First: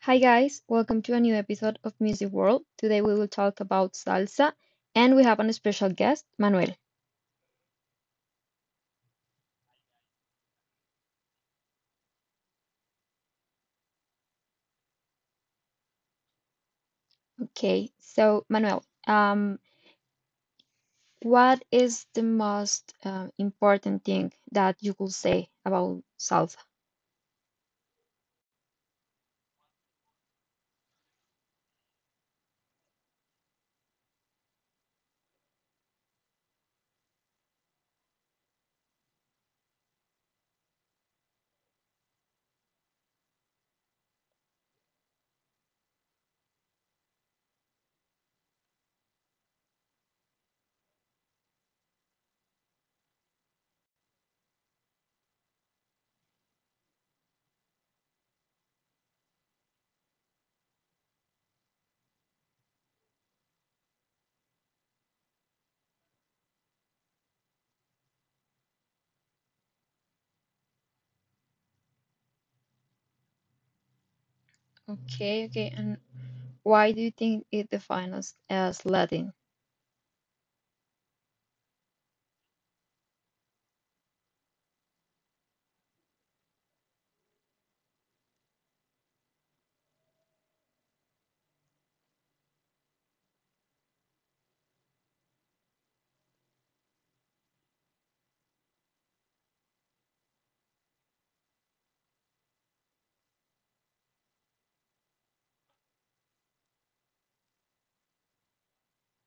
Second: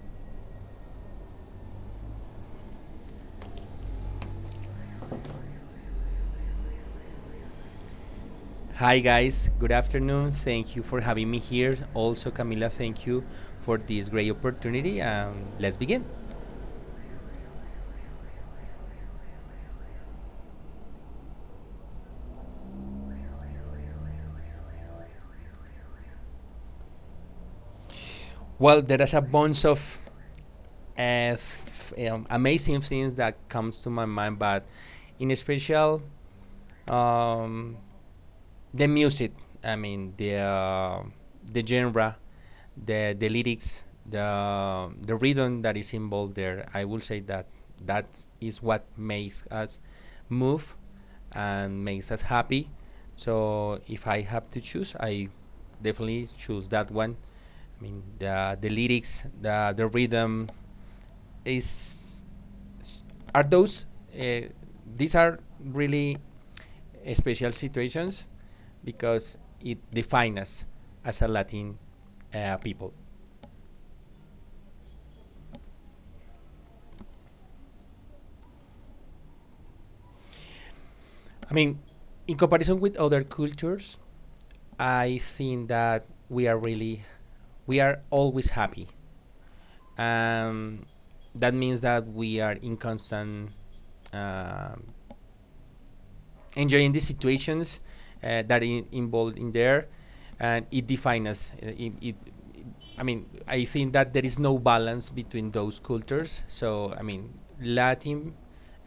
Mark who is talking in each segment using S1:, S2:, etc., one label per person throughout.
S1: Hi guys, welcome to a new episode of Music World. Today we will talk about salsa and we have a special guest, Manuel.
S2: Hi, guys. Good afternoon. Thank you for having me here. Also, Camila, thank you for this great opportunity. Let's begin.
S1: Okay, so Manuel, what is the most important thing that you could say about salsa?
S2: Well, there is a bunch of amazing things that comes to my mind, but in special, um, the music. I mean the genre, the lyrics, the rhythm that is involved there. I will say that that is what makes us move and makes us happy. So if I have to choose, I definitely choose that one. I mean the lyrics, the rhythm is are those uh, these are really special situations because it defines us as a Latin people.
S1: Okay, okay, and why do you think it defines as Latin?
S2: I mean, in comparison with other cultures, I think that we are really, we are always happy. Um, that means that we are in constant uh, enjoying the situations uh, involved in there, and it defines us. I mean, I think that there is no balance between those cultures. So I mean, Latin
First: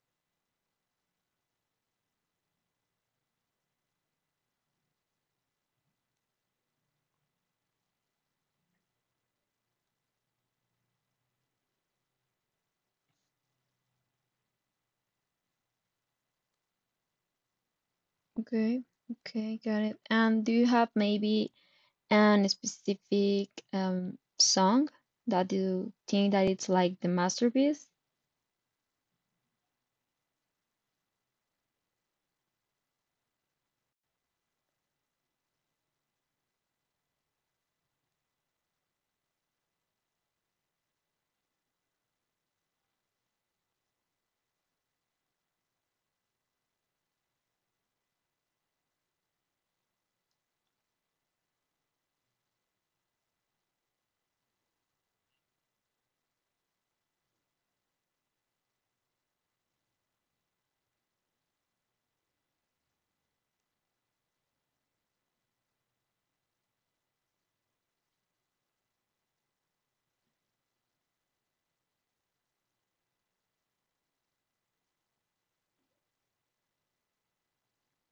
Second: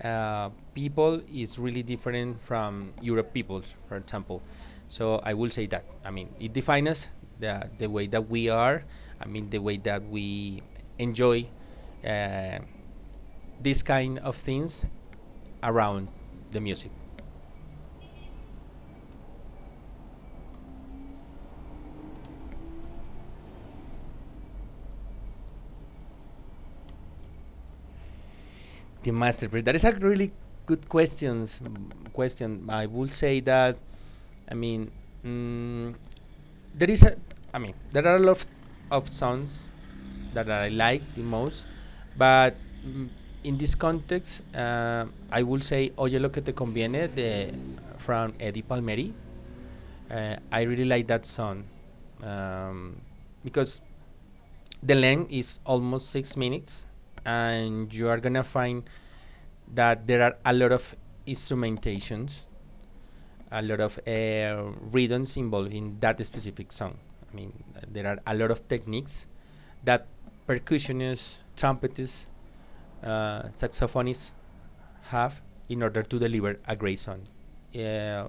S2: people is really different from Europe people, for example. So I will say that. I mean, it defines us the way that we are. I mean, the way that we enjoy uh, this kind of things around the music.
S1: Okay, okay, got it. And do you have maybe an specific song that you think that it's like the masterpiece?
S2: The masterpiece. That is a really good question. I would say that I mean mm, there is a I mean there are a lot of songs that I like the most, but mm, in this context, I would say Oye lo que te conviene de, from Eddie Palmieri. I really like that song um, because the length is almost 6 minutes, and you are gonna find that there are a lot of instrumentations, a lot of rhythms involved in that specific song. I mean, there are a lot of techniques that percussionists, trumpetists, saxophonists have in order to deliver a great song. Uh,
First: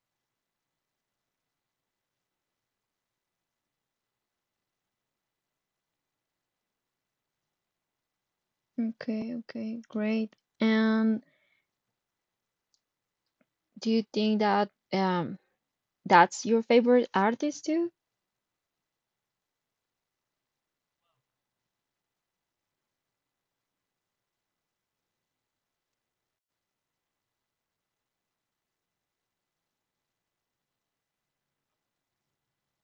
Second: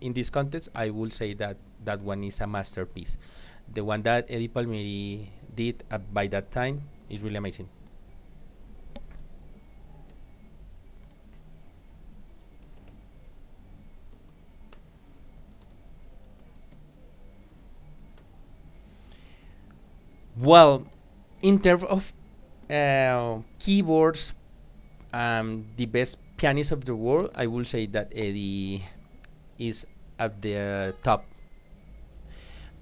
S2: in this context, I will say that that one is a masterpiece. The one that Eddie Palmieri did by that time is really amazing.
S1: Okay, okay, great. And do you think that that's your favorite artist too?
S2: Well, in terms of keyboards, the best pianist of the world, I will say that Eddie is at the top.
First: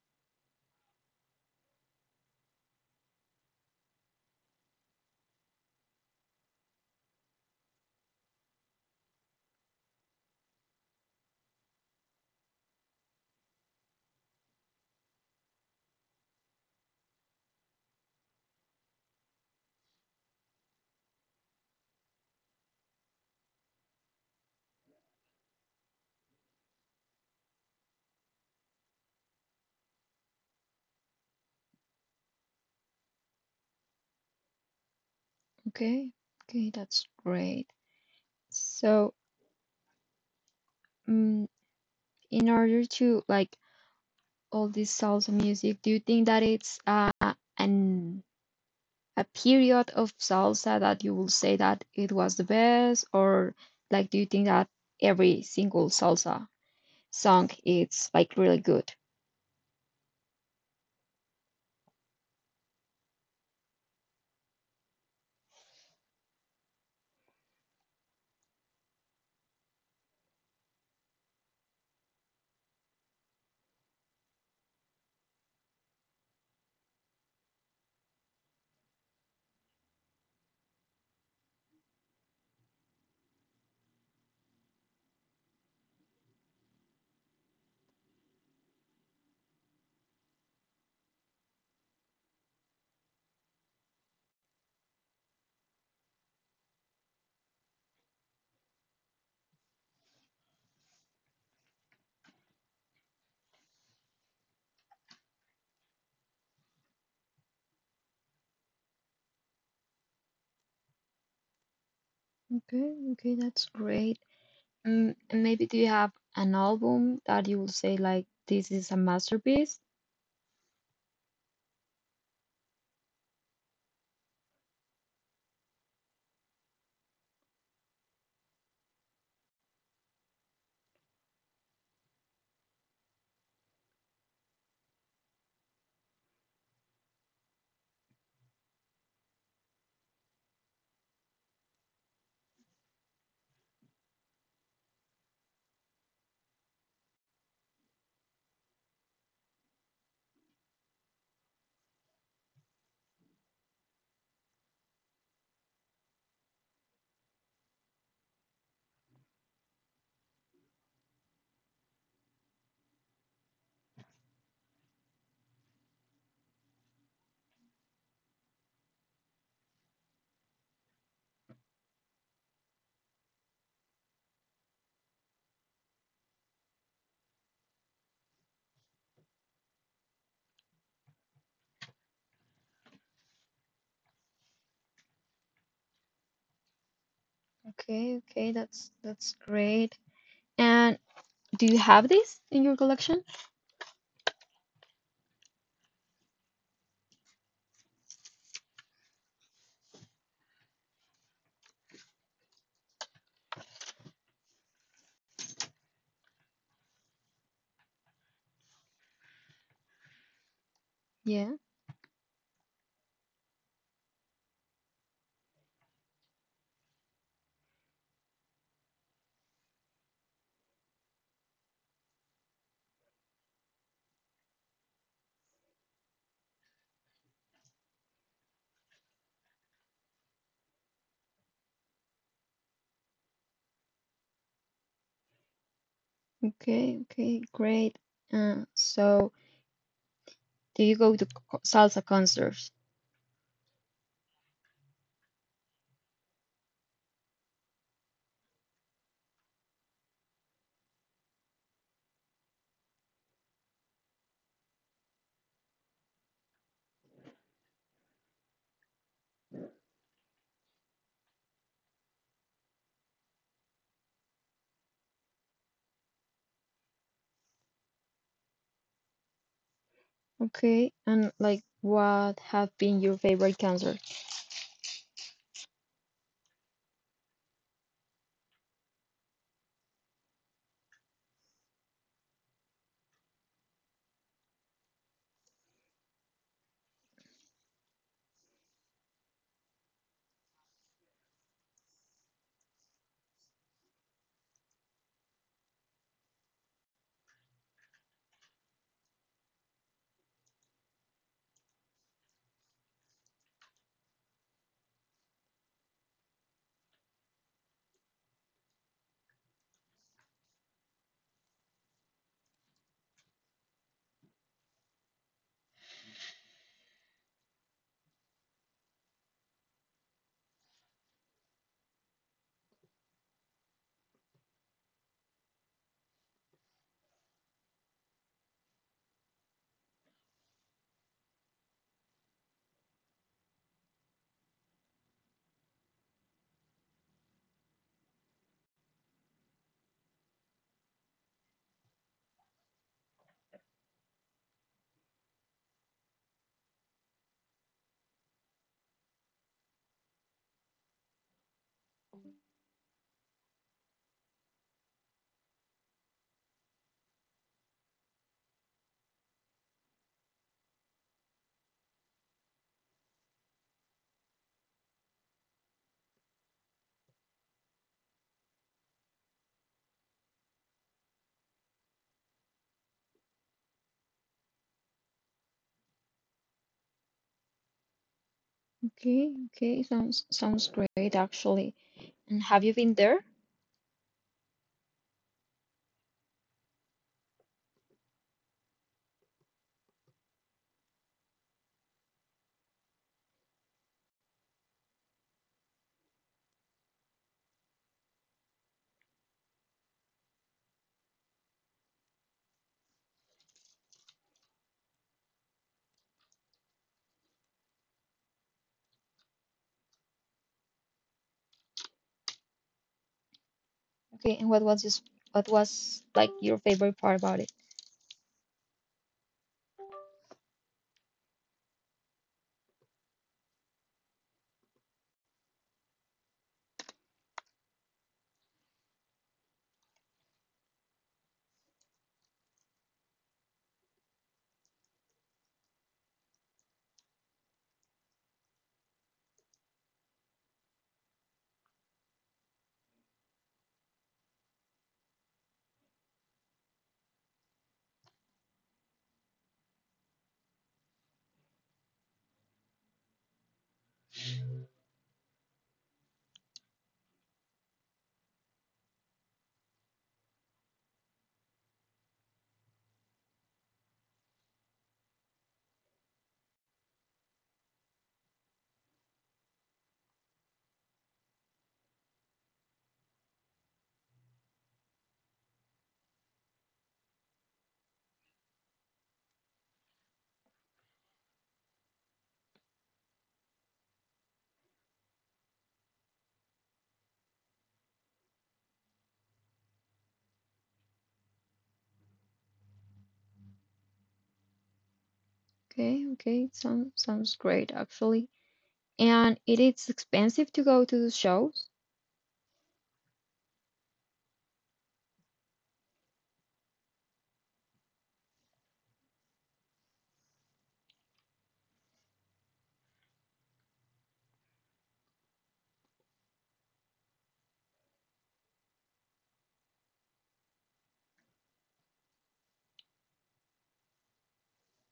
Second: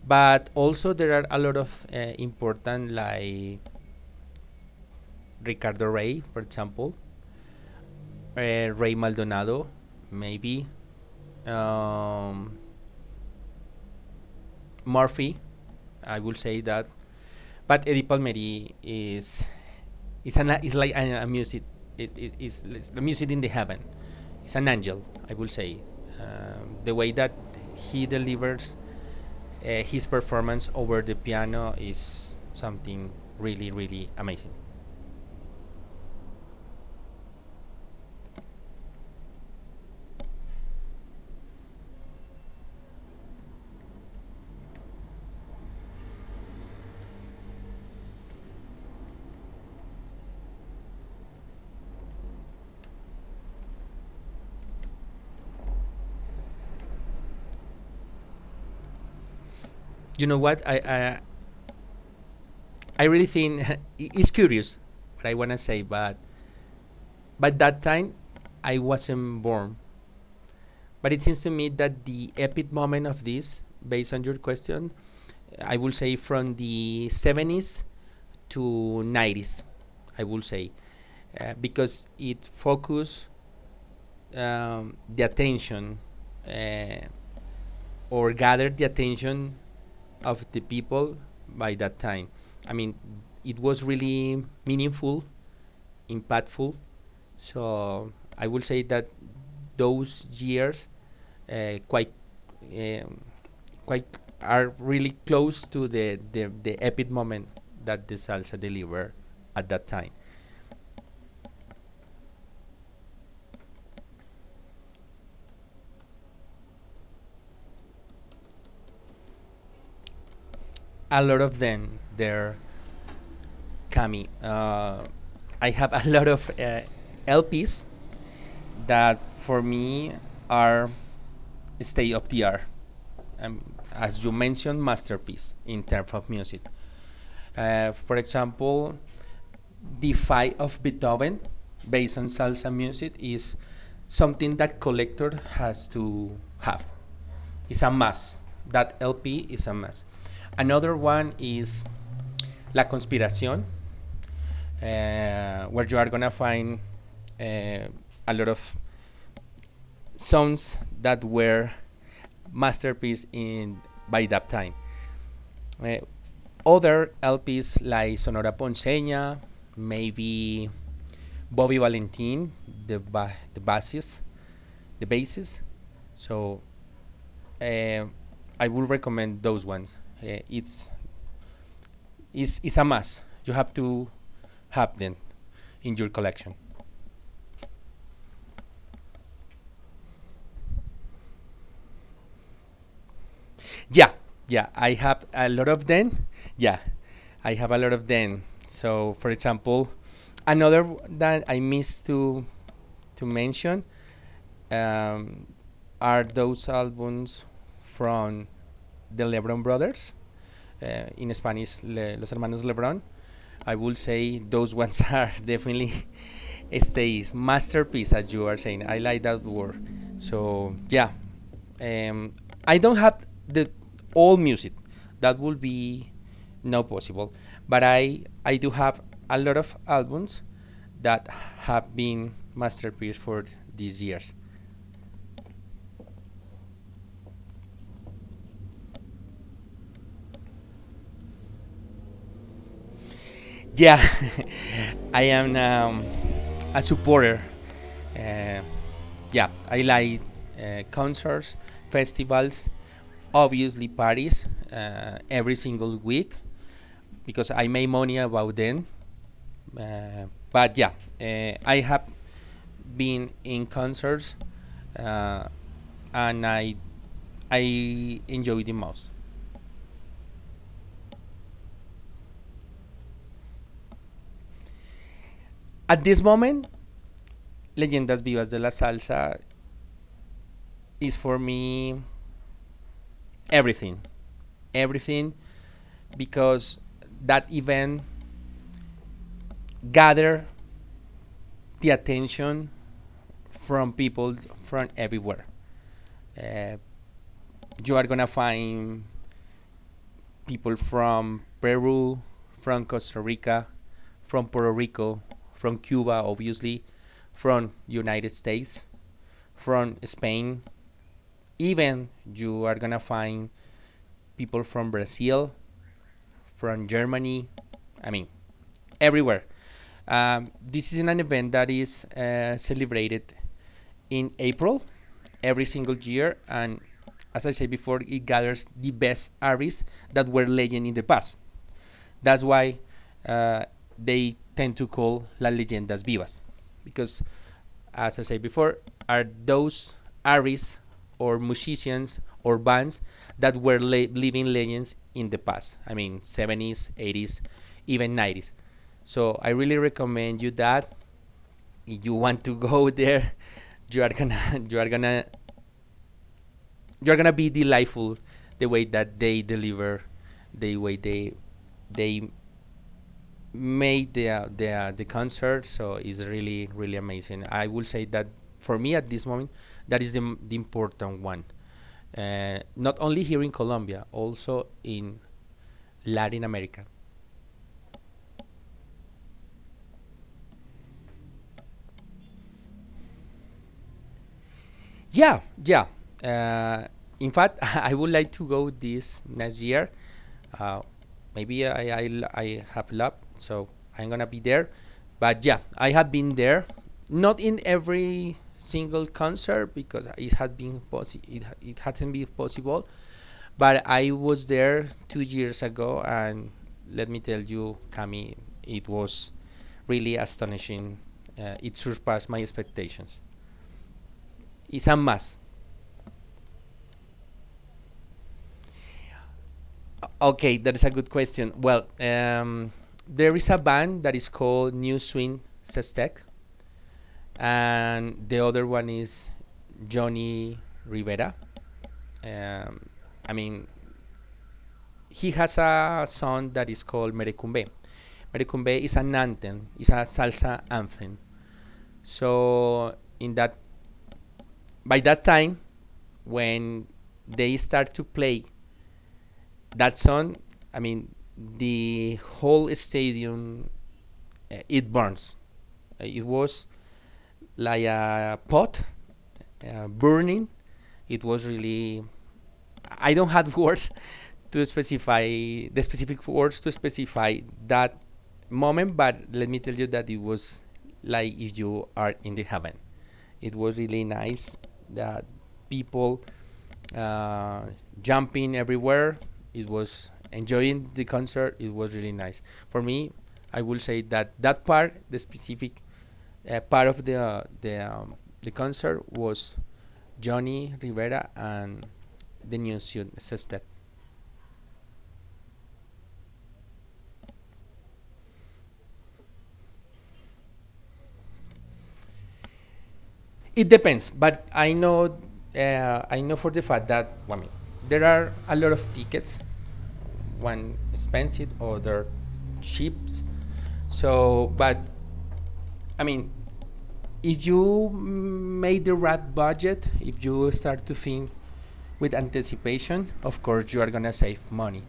S2: But also there are a lot of important like Ricardo Rey, for example, Rey Maldonado, maybe um, Murphy. I will say that. But Eddie Palmieri is an is like a music. It, is it, the music in the heaven. It's an angel. I will say the way that he delivers his performance over the piano is something really, really amazing.
S1: Okay, okay, that's great. So, um, in order to like all this salsa music, do you think that it's an a period of salsa that you will say that it was the best, or like do you think that every single salsa song it's like really good?
S2: You know what? I really think it's curious what I wanna say, but by that time I wasn't born. But it seems to me that the epic moment of this, based on your question, I will say from the 70s to 90s, I will say, because it focused the attention uh, or gathered the attention of the people by that time. I mean, it was really meaningful, impactful. So I will say that those years uh, quite um, quite are really close to the epic moment that the salsa delivered at that time.
S1: Okay, okay, that's great. Mm, and maybe do you have an album that you would say like this is a masterpiece?
S2: A lot of them, they're coming. I have a lot of LPs that for me are state of the art. Um, as you mentioned, masterpiece in terms of music. For example, the fight of Beethoven, based on salsa music, is something that collector has to have. It's a must. That LP is a must. Another one is La Conspiración, where you are gonna find uh, a lot of songs that were masterpiece in by that time. Uh, other LPs like Sonora Ponceña, maybe Bobby Valentin, the bassist, the bassist. So uh, I would recommend those ones. Uh, it's a must. You have to have them in your collection.
S1: Okay, okay, that's great. And do you have this in your collection?
S2: Yeah, yeah. I have a lot of them. Yeah, I have a lot of them. So for example, another that I missed to mention um, are those albums from the LeBron Brothers in
S1: Yeah.
S2: Spanish, Los Hermanos Lebron. I would say those ones are definitely stays masterpiece, as you are saying. I like that word. So yeah, um, I don't have the all music. That would be not possible. But I do have a lot of albums that have been masterpiece for these years.
S1: Okay, okay, great. So do you go to salsa concerts?
S2: Yeah, I am a supporter. Uh, yeah, I like concerts, festivals, obviously parties every single week because I make money about them. Uh, but yeah, I have been in concerts uh, and I enjoy the most.
S1: Okay, and like what have been your favorite concerts?
S2: At this moment, Leyendas Vivas de la Salsa is for me everything, everything, because that event gather the attention from people from everywhere. Uh, you are gonna find people from Peru, from Costa Rica, from Puerto Rico, from Cuba, obviously, from United States, from Spain. Even you are gonna find people from Brazil, from Germany. I mean, everywhere. This is an event that is celebrated in April every single year, and as I said before, it gathers the best artists that were legend in the past. That's why uh, they tend to call las leyendas vivas, because, as I said before, are those artists or musicians or bands that were living legends in the past. I mean, 70s, 80s, even 90s. So I really recommend you that. If you want to go there, you are gonna, you are gonna, you are gonna be delightful the way that they deliver, the way they made the concert, so it's really really amazing. I will say that for me at this moment, that is the important one. Not only here in Colombia, also in Latin America.
S1: Okay, okay, sounds great actually. And have you been there?
S2: Yeah, yeah. Uh, in fact, I would like to go this next year uh, maybe I have lab, so I'm gonna be there. But yeah, I have been there, not in every single concert because it hadn't been possible. But I was there 2 years ago, and let me tell you, Cami, it was really astonishing. It surpassed my expectations.
S1: Okay, and what was
S2: It's a
S1: this?
S2: must.
S1: What was like your favorite part about it?
S2: Okay, that is a good question. Well, there is a band that is called New Swing Sestek and the other one is Johnny Rivera. Um, I mean, he has a song that is called Merecumbe. Merecumbe is an anthem, it's a salsa anthem. So in that, by that time, when they start to play that song, I mean, the whole stadium it burns. It was like a pot burning. It was really. I don't have words to specify the specific words to specify that moment, but let me tell you that it was like if you are in the heaven. It was really nice that people uh, jumping everywhere. It was enjoying the concert. It was really nice for me. I will say that that part, the specific part of the concert was Johnny Rivera and the new sextet.
S1: Okay, okay, it sounds great actually. And it is expensive to go to the shows.
S2: It depends, but I know for the fact that well, I mean there are a lot of tickets, one expensive, other cheap. So, but I mean, if you make the right budget, if you start to think with anticipation, of course you are gonna save money.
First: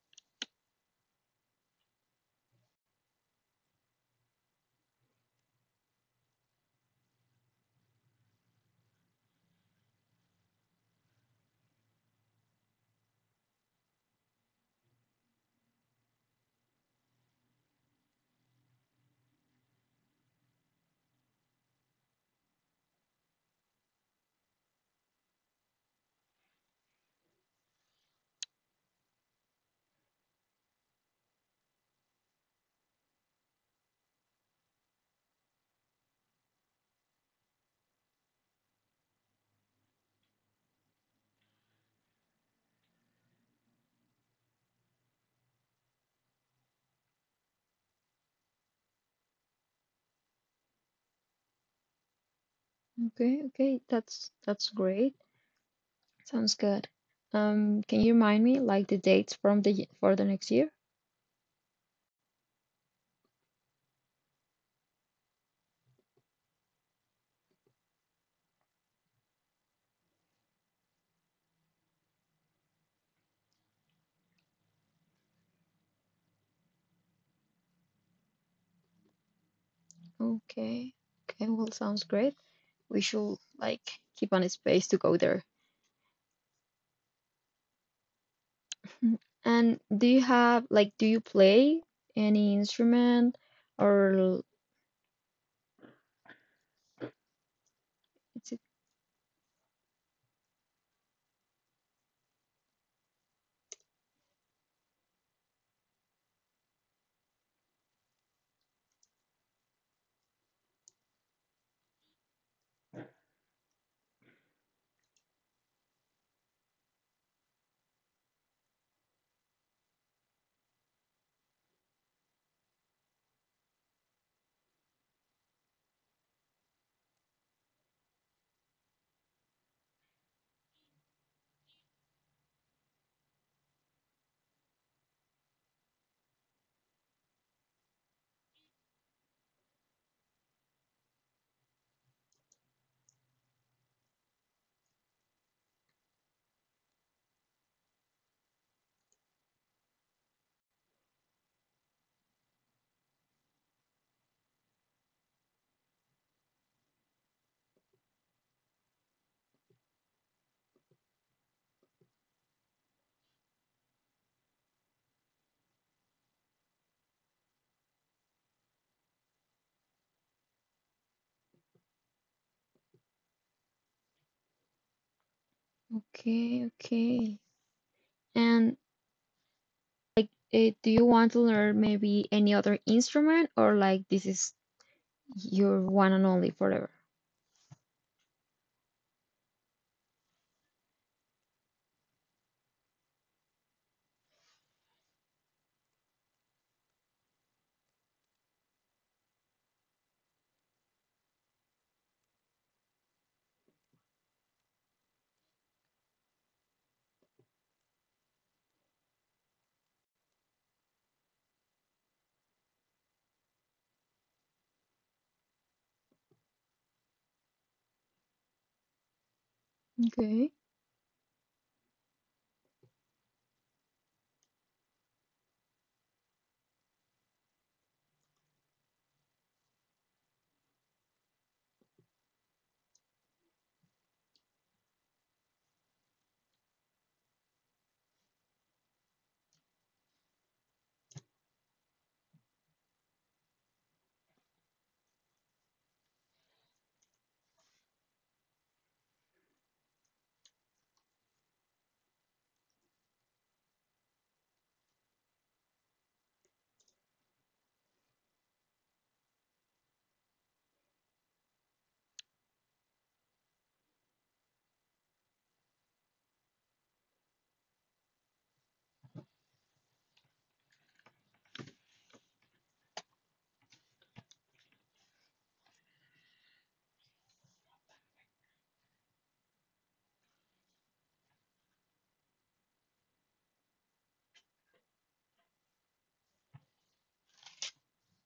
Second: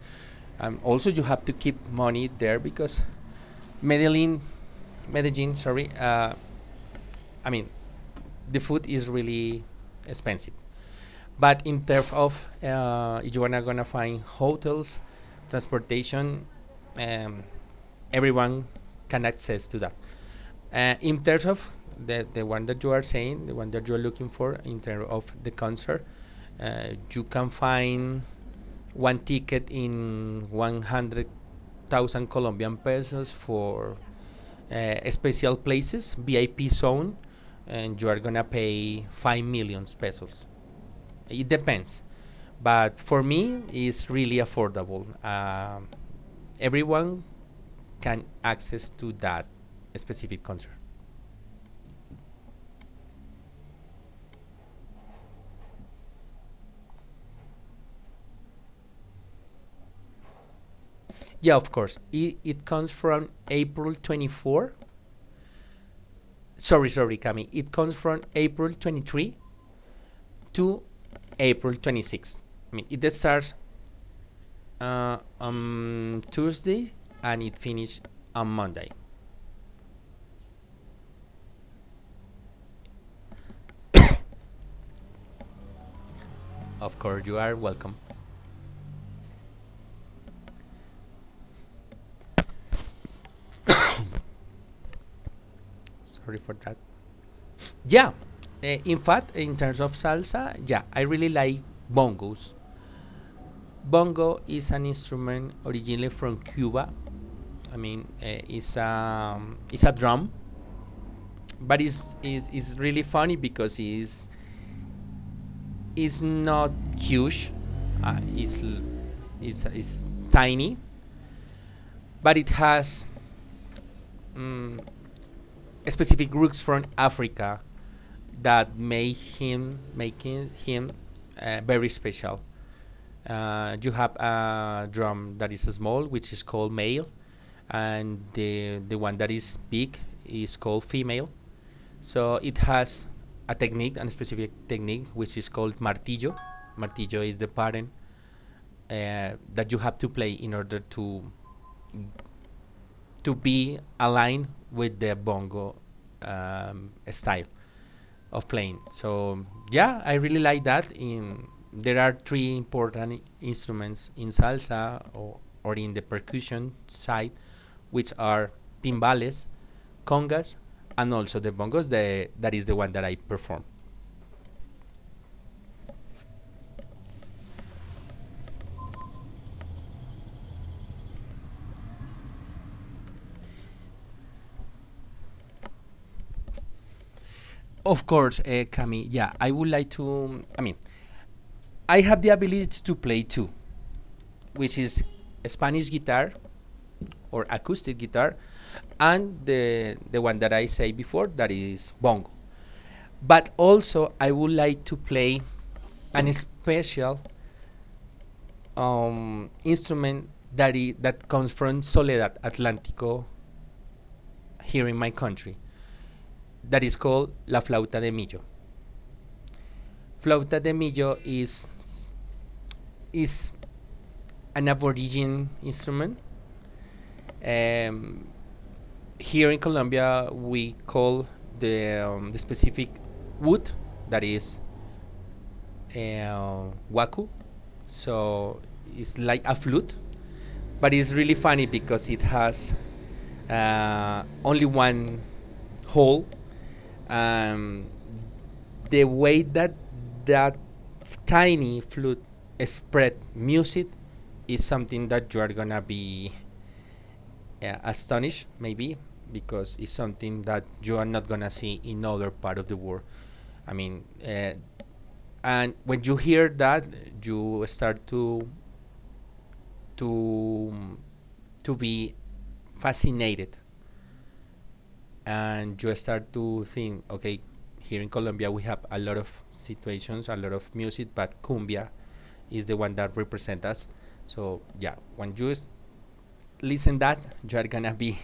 S2: And also you have to keep money there because Medellin, Medellin, sorry, I mean the food is really expensive. But in terms of if you are not gonna find hotels, transportation, um, everyone can access to that. In terms of the one that you are saying, the one that you are looking for, in terms of the concert, you can find one ticket in 100,000 Colombian pesos for special places, VIP zone, and you are gonna pay 5 million pesos. It depends. But for me, it's really affordable. Everyone can access to that specific concert.
S1: Okay, okay, that's great. Sounds good. Can you remind me like the dates from the for the next year?
S2: Yeah, of course. It comes from April 24. Sorry, sorry, Cami. It comes from April 23 to April 26. I mean, it starts on Tuesday and it finishes on Monday.
S1: Okay, okay, well, sounds great. We should like keep on a space to go there.
S2: Of course, you are welcome.
S1: Mm. And do you have like do you play any instrument or
S2: Sorry for that. Yeah.
S1: it's it
S2: In fact, in terms of salsa, yeah, I really like bongos. Bongo is an instrument originally from Cuba. I mean, it's a drum, but it's really funny because it's not huge. Uh, it's tiny, but it has um, specific roots from Africa that make him making him very special. You have a drum that is small, which is called male, and the one that is big is called female. So it has a specific technique, which is called martillo. Martillo is the pattern that you have to play in order to be aligned with the bongo style of playing. So yeah, I really like that. In, there are three important instruments in salsa, or in the percussion side, which are timbales, congas, and also the bongos. The that is the one that I perform.
S1: okay, okay. And like, do you want to learn maybe any other instrument, or like this is your one and only forever?
S2: Of course, Cami. Yeah, I would like to. I mean, I have the ability to play two, which is Spanish guitar or acoustic guitar, and the one that I say before that is bongo. But also, I would like to play an special instrument that comes from Soledad Atlántico here in my country, that is called La Flauta de Millo.
S1: Okay.
S2: Flauta de Millo is an aboriginal instrument. Um, Here in Colombia, we call the specific wood that is waku, so it's like a flute, but it's really funny because it has only one hole. Um, the way that tiny flute spread music is something that you are gonna be astonished maybe because it's something that you are not gonna see in other part of the world. I mean, and when you hear that, you start to to be fascinated, and you start to think, okay, here in Colombia we have a lot of situations, a lot of music, but cumbia is the one that represents us. So yeah, when you listen that, you are gonna be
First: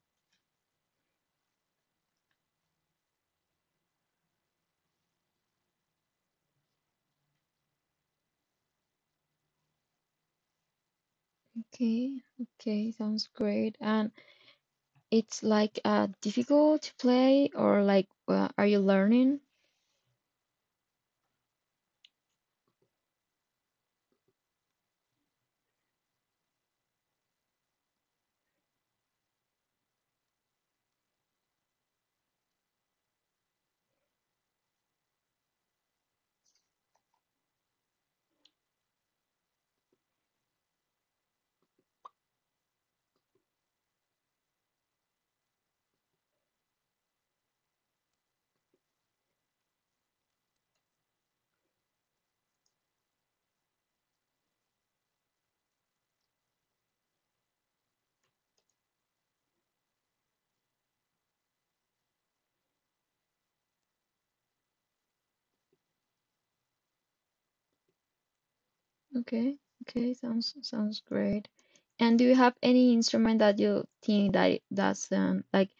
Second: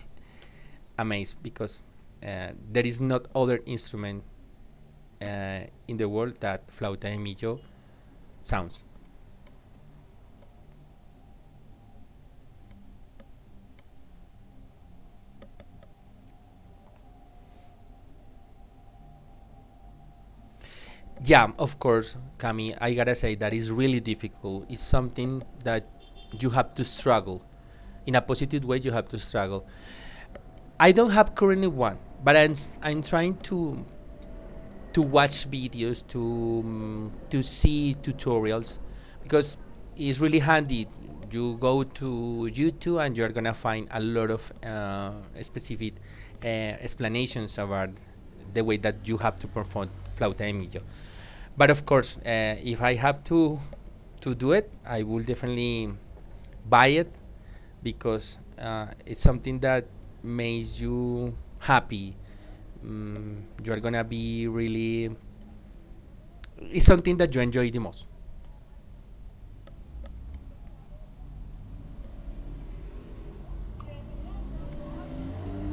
S2: amazed because there is not other instrument uh, in the world that flauta de millo sounds.
S1: Okay, okay, sounds great. And it's like difficult to play, or like are you learning?
S2: Yeah, of course, Cami, I gotta say that is really difficult. It's something that you have to struggle. In a positive way, you have to struggle. I don't have currently one, but I'm trying to watch videos, to see tutorials, because it's really handy. You go to YouTube and you're gonna find a lot of specific uh, explanations about the way that you have to perform flauta de millo. But of course, if I have to do it, I will definitely buy it because it's something that makes you happy. You are gonna be really. It's something that you enjoy the most.
S1: Okay, okay, sounds great. And do you have any instrument that you think that it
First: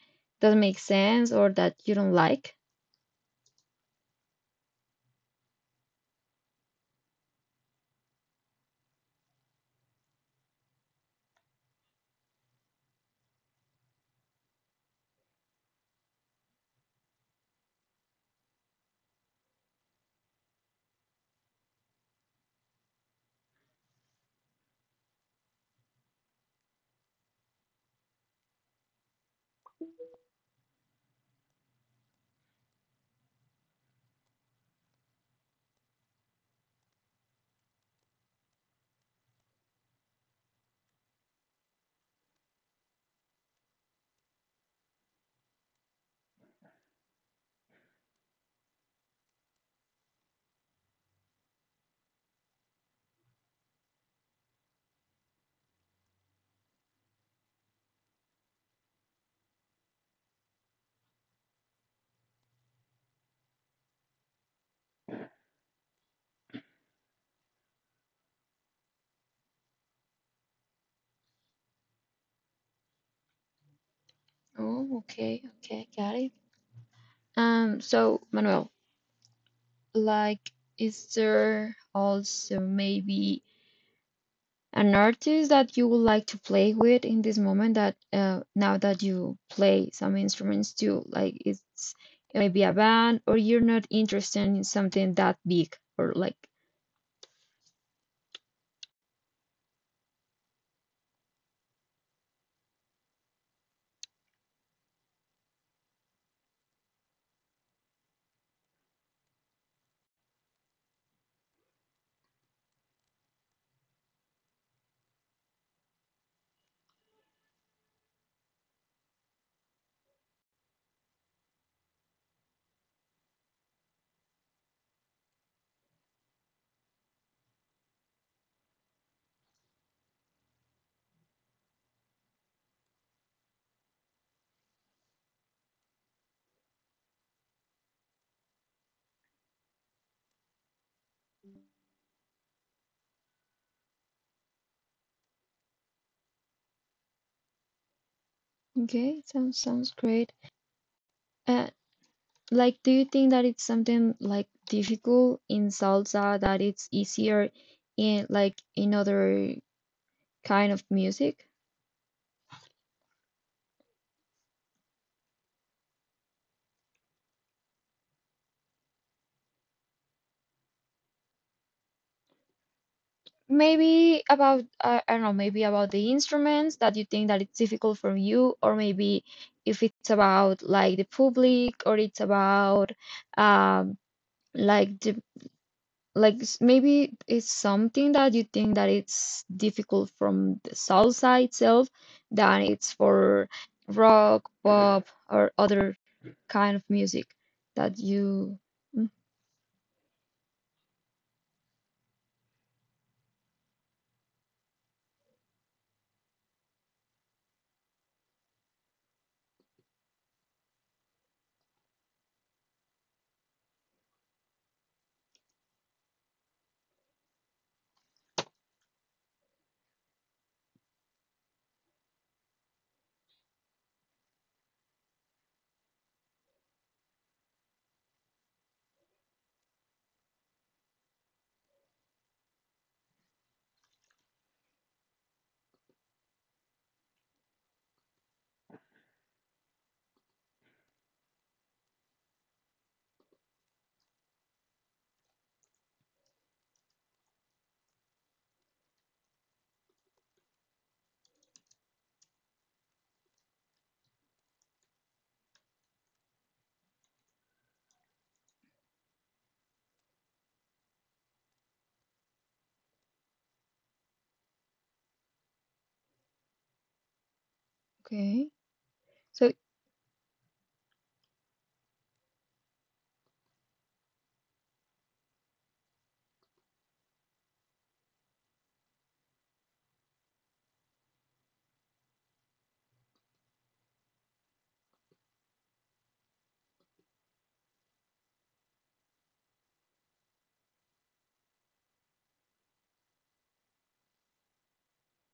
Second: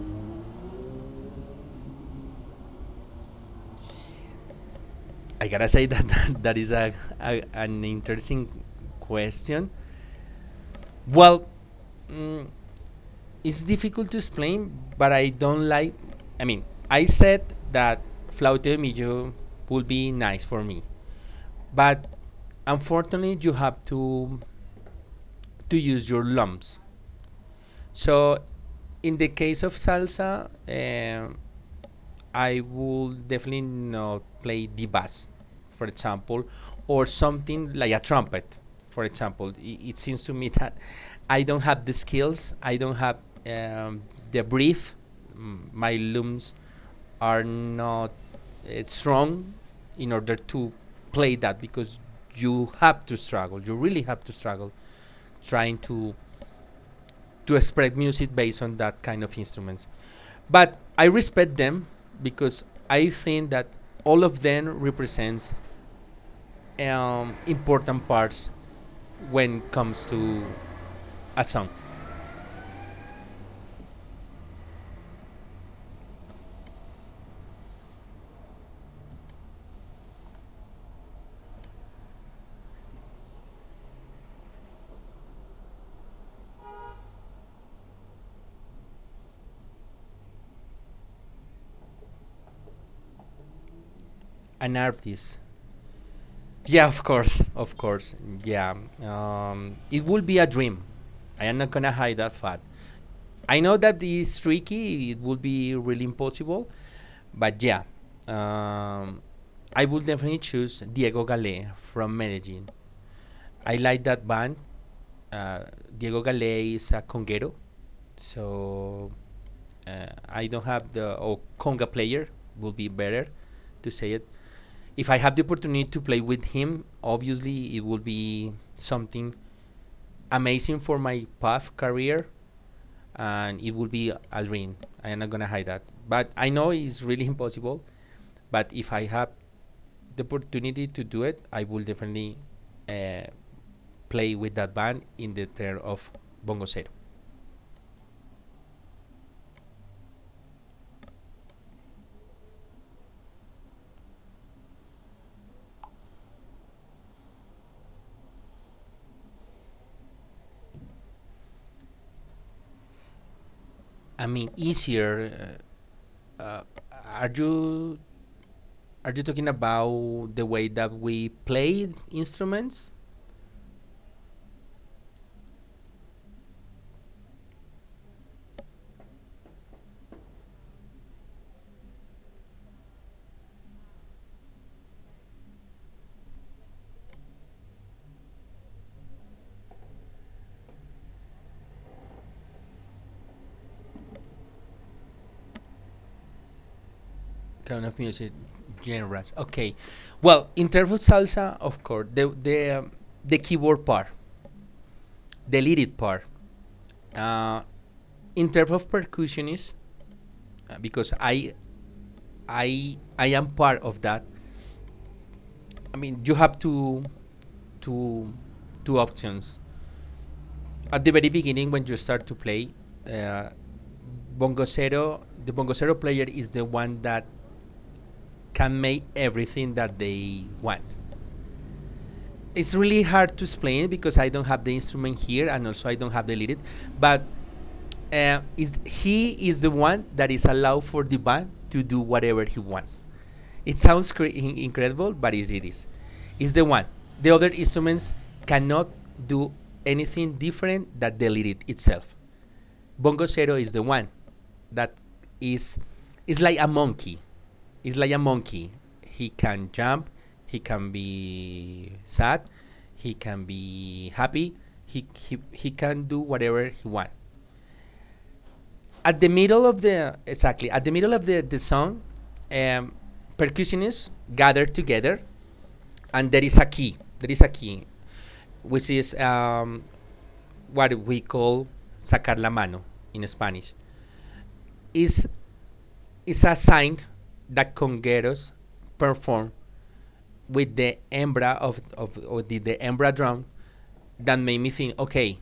S1: doesn't make sense or that you don't like?
S2: I gotta say that is a an interesting question. Well, mm, it's difficult to explain, but I don't like. I mean, I said that flauta de Millo would be nice for me, but unfortunately, you have to use your lumps. So, in the case of salsa, I would definitely not play the bass, for example, or something like a trumpet, for example. It seems to me that I don't have the skills, I don't have um, the brief. My looms are not strong in order to play that because you have to struggle. You really have to struggle trying to spread music based on that kind of instruments. But I respect them because I think that all of them represents important parts when it comes to a song,
S1: Oh, okay, okay, got it. So Manuel, like, is there also maybe an artist that you would like to play with in this moment that now that you play some instruments too? Like, it's maybe a band or you're not interested in
S2: an
S1: something
S2: artist.
S1: that big or like,
S2: Yeah, of course, of course. Yeah, it will be a dream. I am not gonna hide that fact. I know that it's tricky. It would be really impossible, but yeah, um, I would definitely choose Diego Galé from Medellin. I like that band. Uh, Diego Galé is a conguero, so I don't have the oh, conga player would be better to say it. If I have the opportunity to play with him, obviously it will be something amazing for my path career, and it will be a dream. I'm not gonna hide that, but I know it's really impossible. But if I have the opportunity to do it, I will definitely uh, play with that band in the term of bongo cero.
S1: okay, sounds great. Uh, like, do you think that it's something like difficult in salsa that it's easier in like in other kind of music?
S2: I mean, easier. Uh, uh, are you are you talking about the way that we play instruments?
S1: Maybe about, I don't know, maybe about the instruments that you think that it's difficult for you, or maybe if it's about like the public, or it's about um, like the like maybe it's something that you think that it's difficult from the salsa itself than it's for rock, pop, or other kind of music
S2: Kind of
S1: that
S2: music
S1: you. Mm.
S2: genres. Okay. Well, in terms of salsa, of course, the keyboard part, the lead part. Uh, in terms of percussionists, because I am part of that. I mean, you have two, two options. At the very beginning, when you start to play, uh, Bongo the Bongo player is the one that can make everything that they want. It's really hard to explain because I don't have the instrument here and also I don't have the lead. But is he is the one that is allowed for the band to do whatever he wants. It sounds incredible, but is it is. It's the one. The other instruments cannot do anything different than the lead itself. Bongo Zero is the one that is is like a monkey. It's like a monkey. He can jump. He can be sad. He can be happy. He can do whatever he want.
S1: Okay.
S2: At the
S1: So,
S2: middle of the Exactly at the middle of the song, um, percussionists gather together, and there is a key. There is a key, which is what we call sacar la mano in Spanish. Is Is a sign that congueros perform with the hembra of the hembra drum that made me think, okay,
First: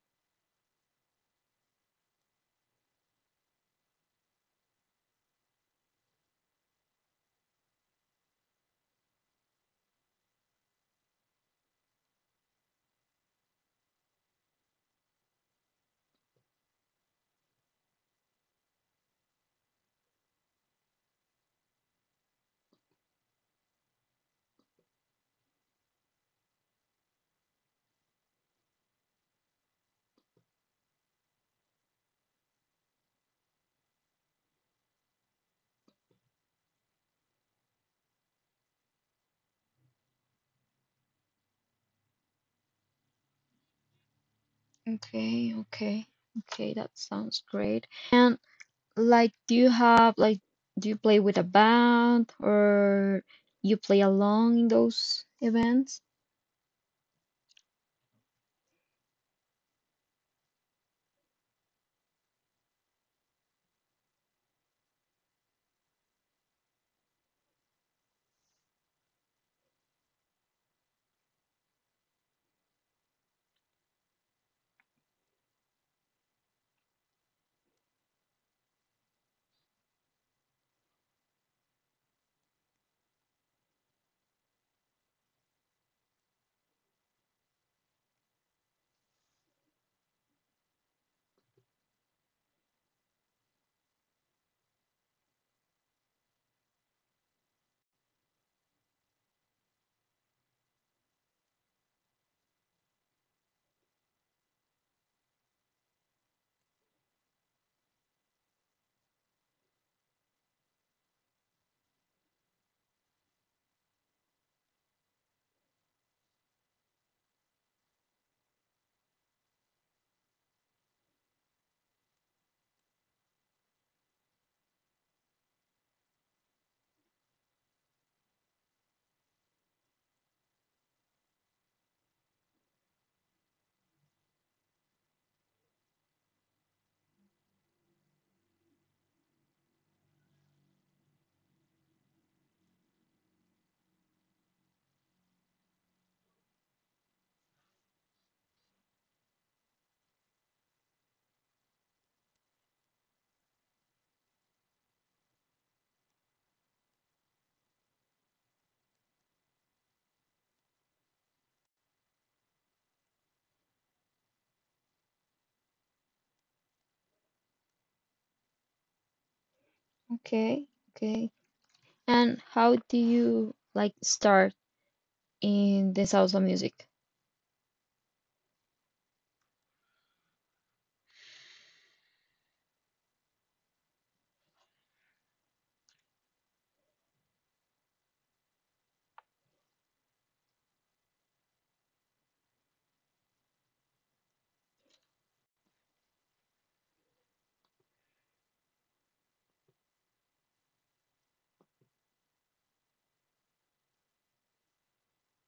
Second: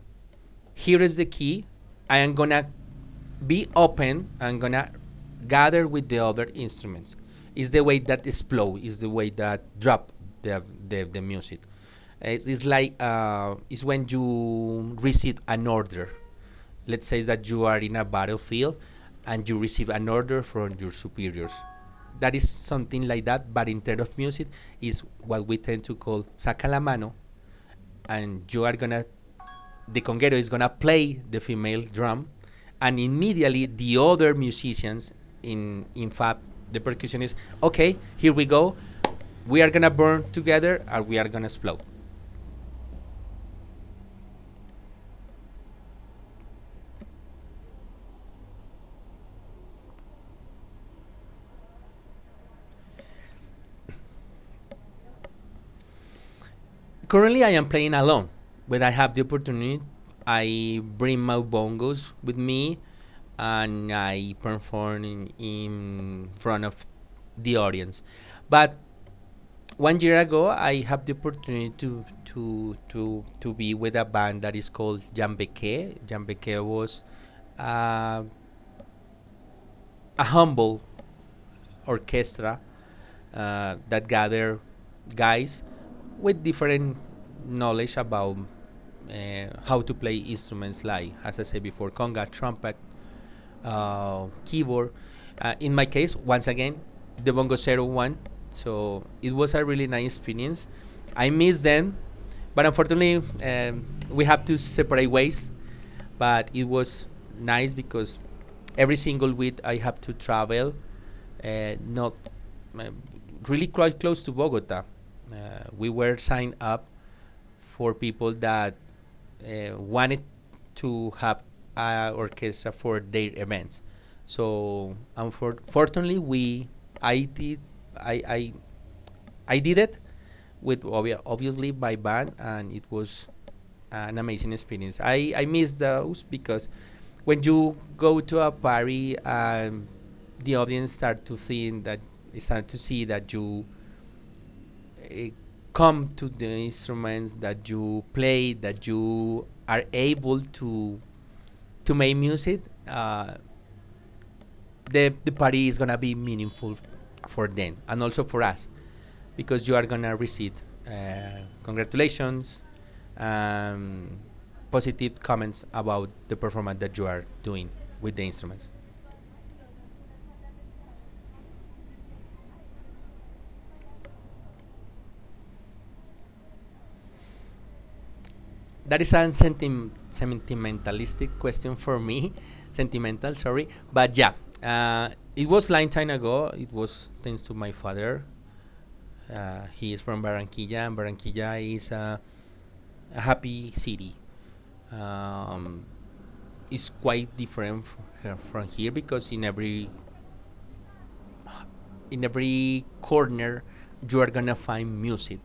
S2: here is the key. I am gonna be open. I'm gonna gather with the other instruments. It's the way that is flow. It's the way that drop the music. It's like, it's when you receive an order. Let's say that you are in a battlefield and you receive an order from your superiors. That is something like that, but in terms of music, is what we tend to call saca la mano, and you are gonna the conguero is gonna play the female drum and immediately the other musicians, in fact the percussionist, okay, here we go, we are gonna burn together and we are gonna explode.
S1: okay, okay, okay, that sounds great. And, like, do you have like do you play with a band or you play along in those events?
S2: Currently, I am playing alone. When I have the opportunity, I bring my bongos with me and I perform in front of the audience. But one year ago, I have the opportunity to be with a band that is called Jambeke. Jambeke was uh, a humble orchestra that gather guys with different knowledge about how to play instruments like, as I said before, conga, trumpet, keyboard. In my case, once again, the Bongo Zero one. So it was a really nice experience. I miss them, but unfortunately, we have to separate ways, but it was nice because every single week I have to travel, not uh, really quite close to Bogota. Uh, we were signed up for people that wanted to have an orchestra for their events. So unfortunately, we I did I, I I did it with obviously my band, and it was an amazing experience. I miss those because when you go to a party, the audience start to think that start to see that you uh, come to the instruments that you play, that you are able to make music. Uh, the party is gonna be meaningful for them and also for us because you are gonna receive congratulations, um, positive comments about the performance that you are doing with the instruments.
S1: Okay, okay. And how do you like start in the salsa music?
S2: That is a sentimentalistic question for me, sentimental, sorry, but yeah, uh, it was a long time ago. It was thanks to my father. He is from Barranquilla, and Barranquilla is a happy city. Um, is quite different from here because in every corner you are gonna find music.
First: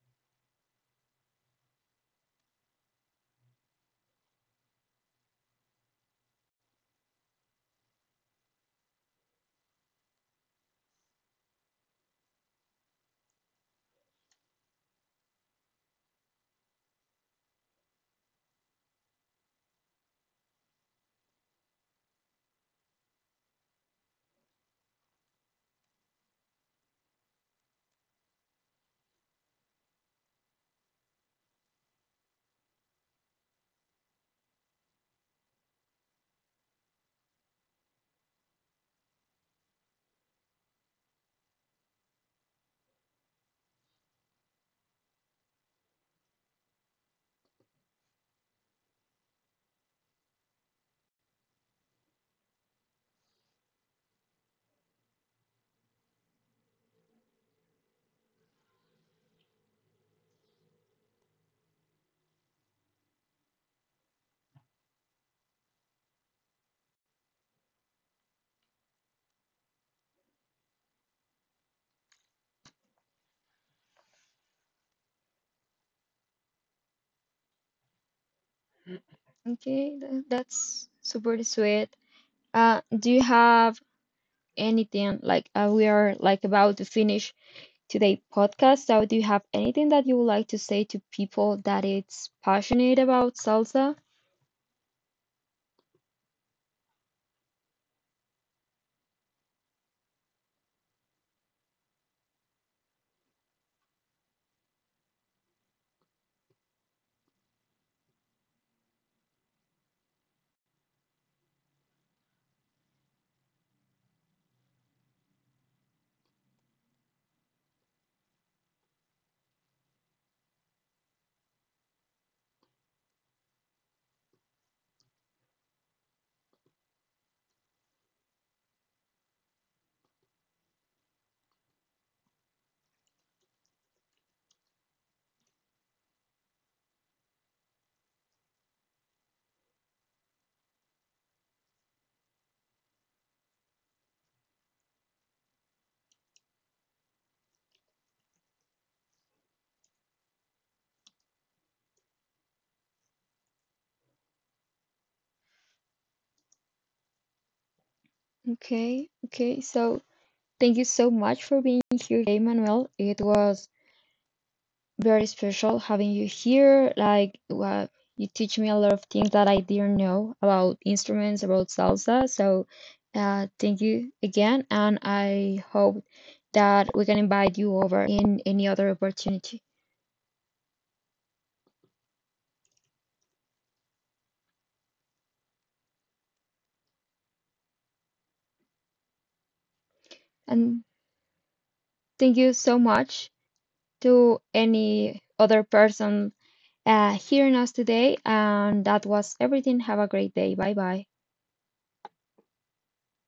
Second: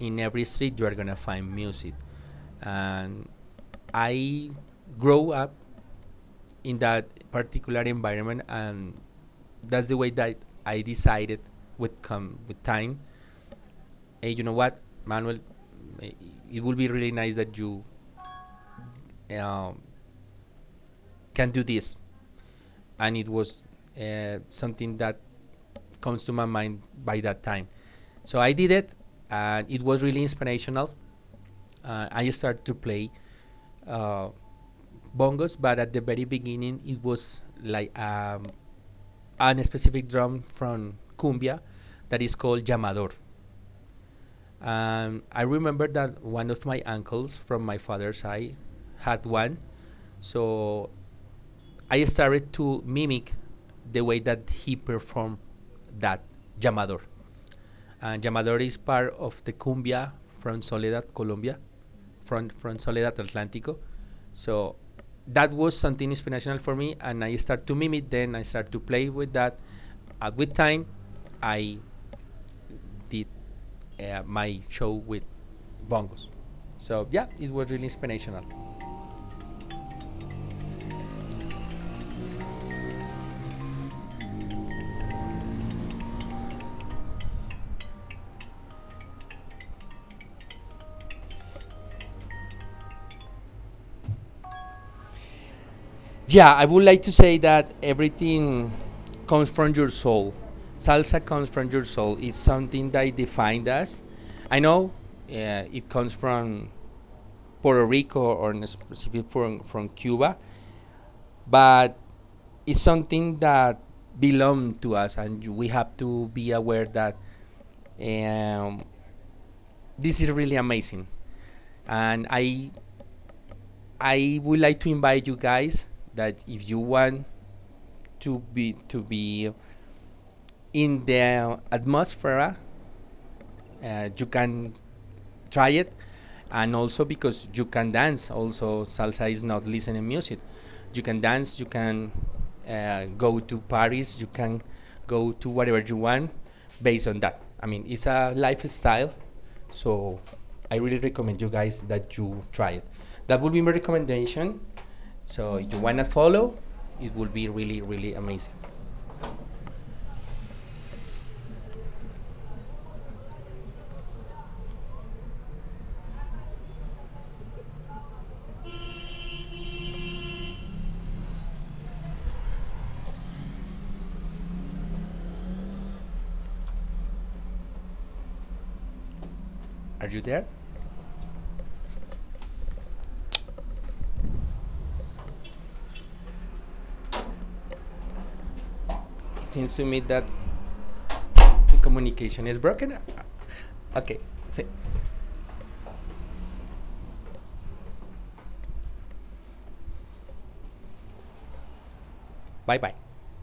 S2: In every street you are gonna find music, and I grow up in that particular environment, and that's the way that I decided with come with time. Hey, you know what, Manuel? eh, It would be really nice that you um, can do this, and it was something that comes to my mind by that time. So I did it, and it was really inspirational. I started to play uh, bongos, but at the very beginning, it was like a specific drum from cumbia that is called llamador. I remember that one of my uncles from my father's side had one, so I started to mimic the way that he performed that llamador. And llamador is part of the cumbia from Soledad, Colombia, from Soledad Atlántico. So that was something inspirational for me, and I start to mimic. Then I start to play with that. At with time, I did my show with bongos. So yeah, it was really inspirational.
S1: Okay, that's super sweet. Do you have anything like we are like about to finish today podcast? So do you have anything that you would like to say to people that it's passionate about salsa?
S2: Yeah, I would like to say that everything comes from your soul. Salsa comes from your soul. It's something that defined us. I know it comes from Puerto Rico or in specific from Cuba, but it's something that belongs to us, and we have to be aware that um, this is really amazing, and I would like to invite you guys that if you want to be in the atmosphere, you can try it. And also because you can dance. Also, salsa is not listening music, you can dance. You can go to Paris. You can go to whatever you want based on that. I mean, it's a lifestyle. So I really recommend you guys that you try it. That would be my recommendation. So if you want to follow, it will be really really amazing.
S1: Okay, okay. So thank you so much for being here today, Manuel. It was very special having you here. Like, well, you teach me a lot of things that I didn't know about instruments, about salsa. So, thank you again, and I hope that we can invite you over in any other opportunity.
S2: Are you there? It seems to me that
S1: And
S2: the communication
S1: thank
S2: is
S1: you so
S2: broken.
S1: much
S2: Okay.
S1: to
S2: Th-
S1: any other person hearing us today. And that was everything. Have a great day. Bye bye.
S2: バイバイ。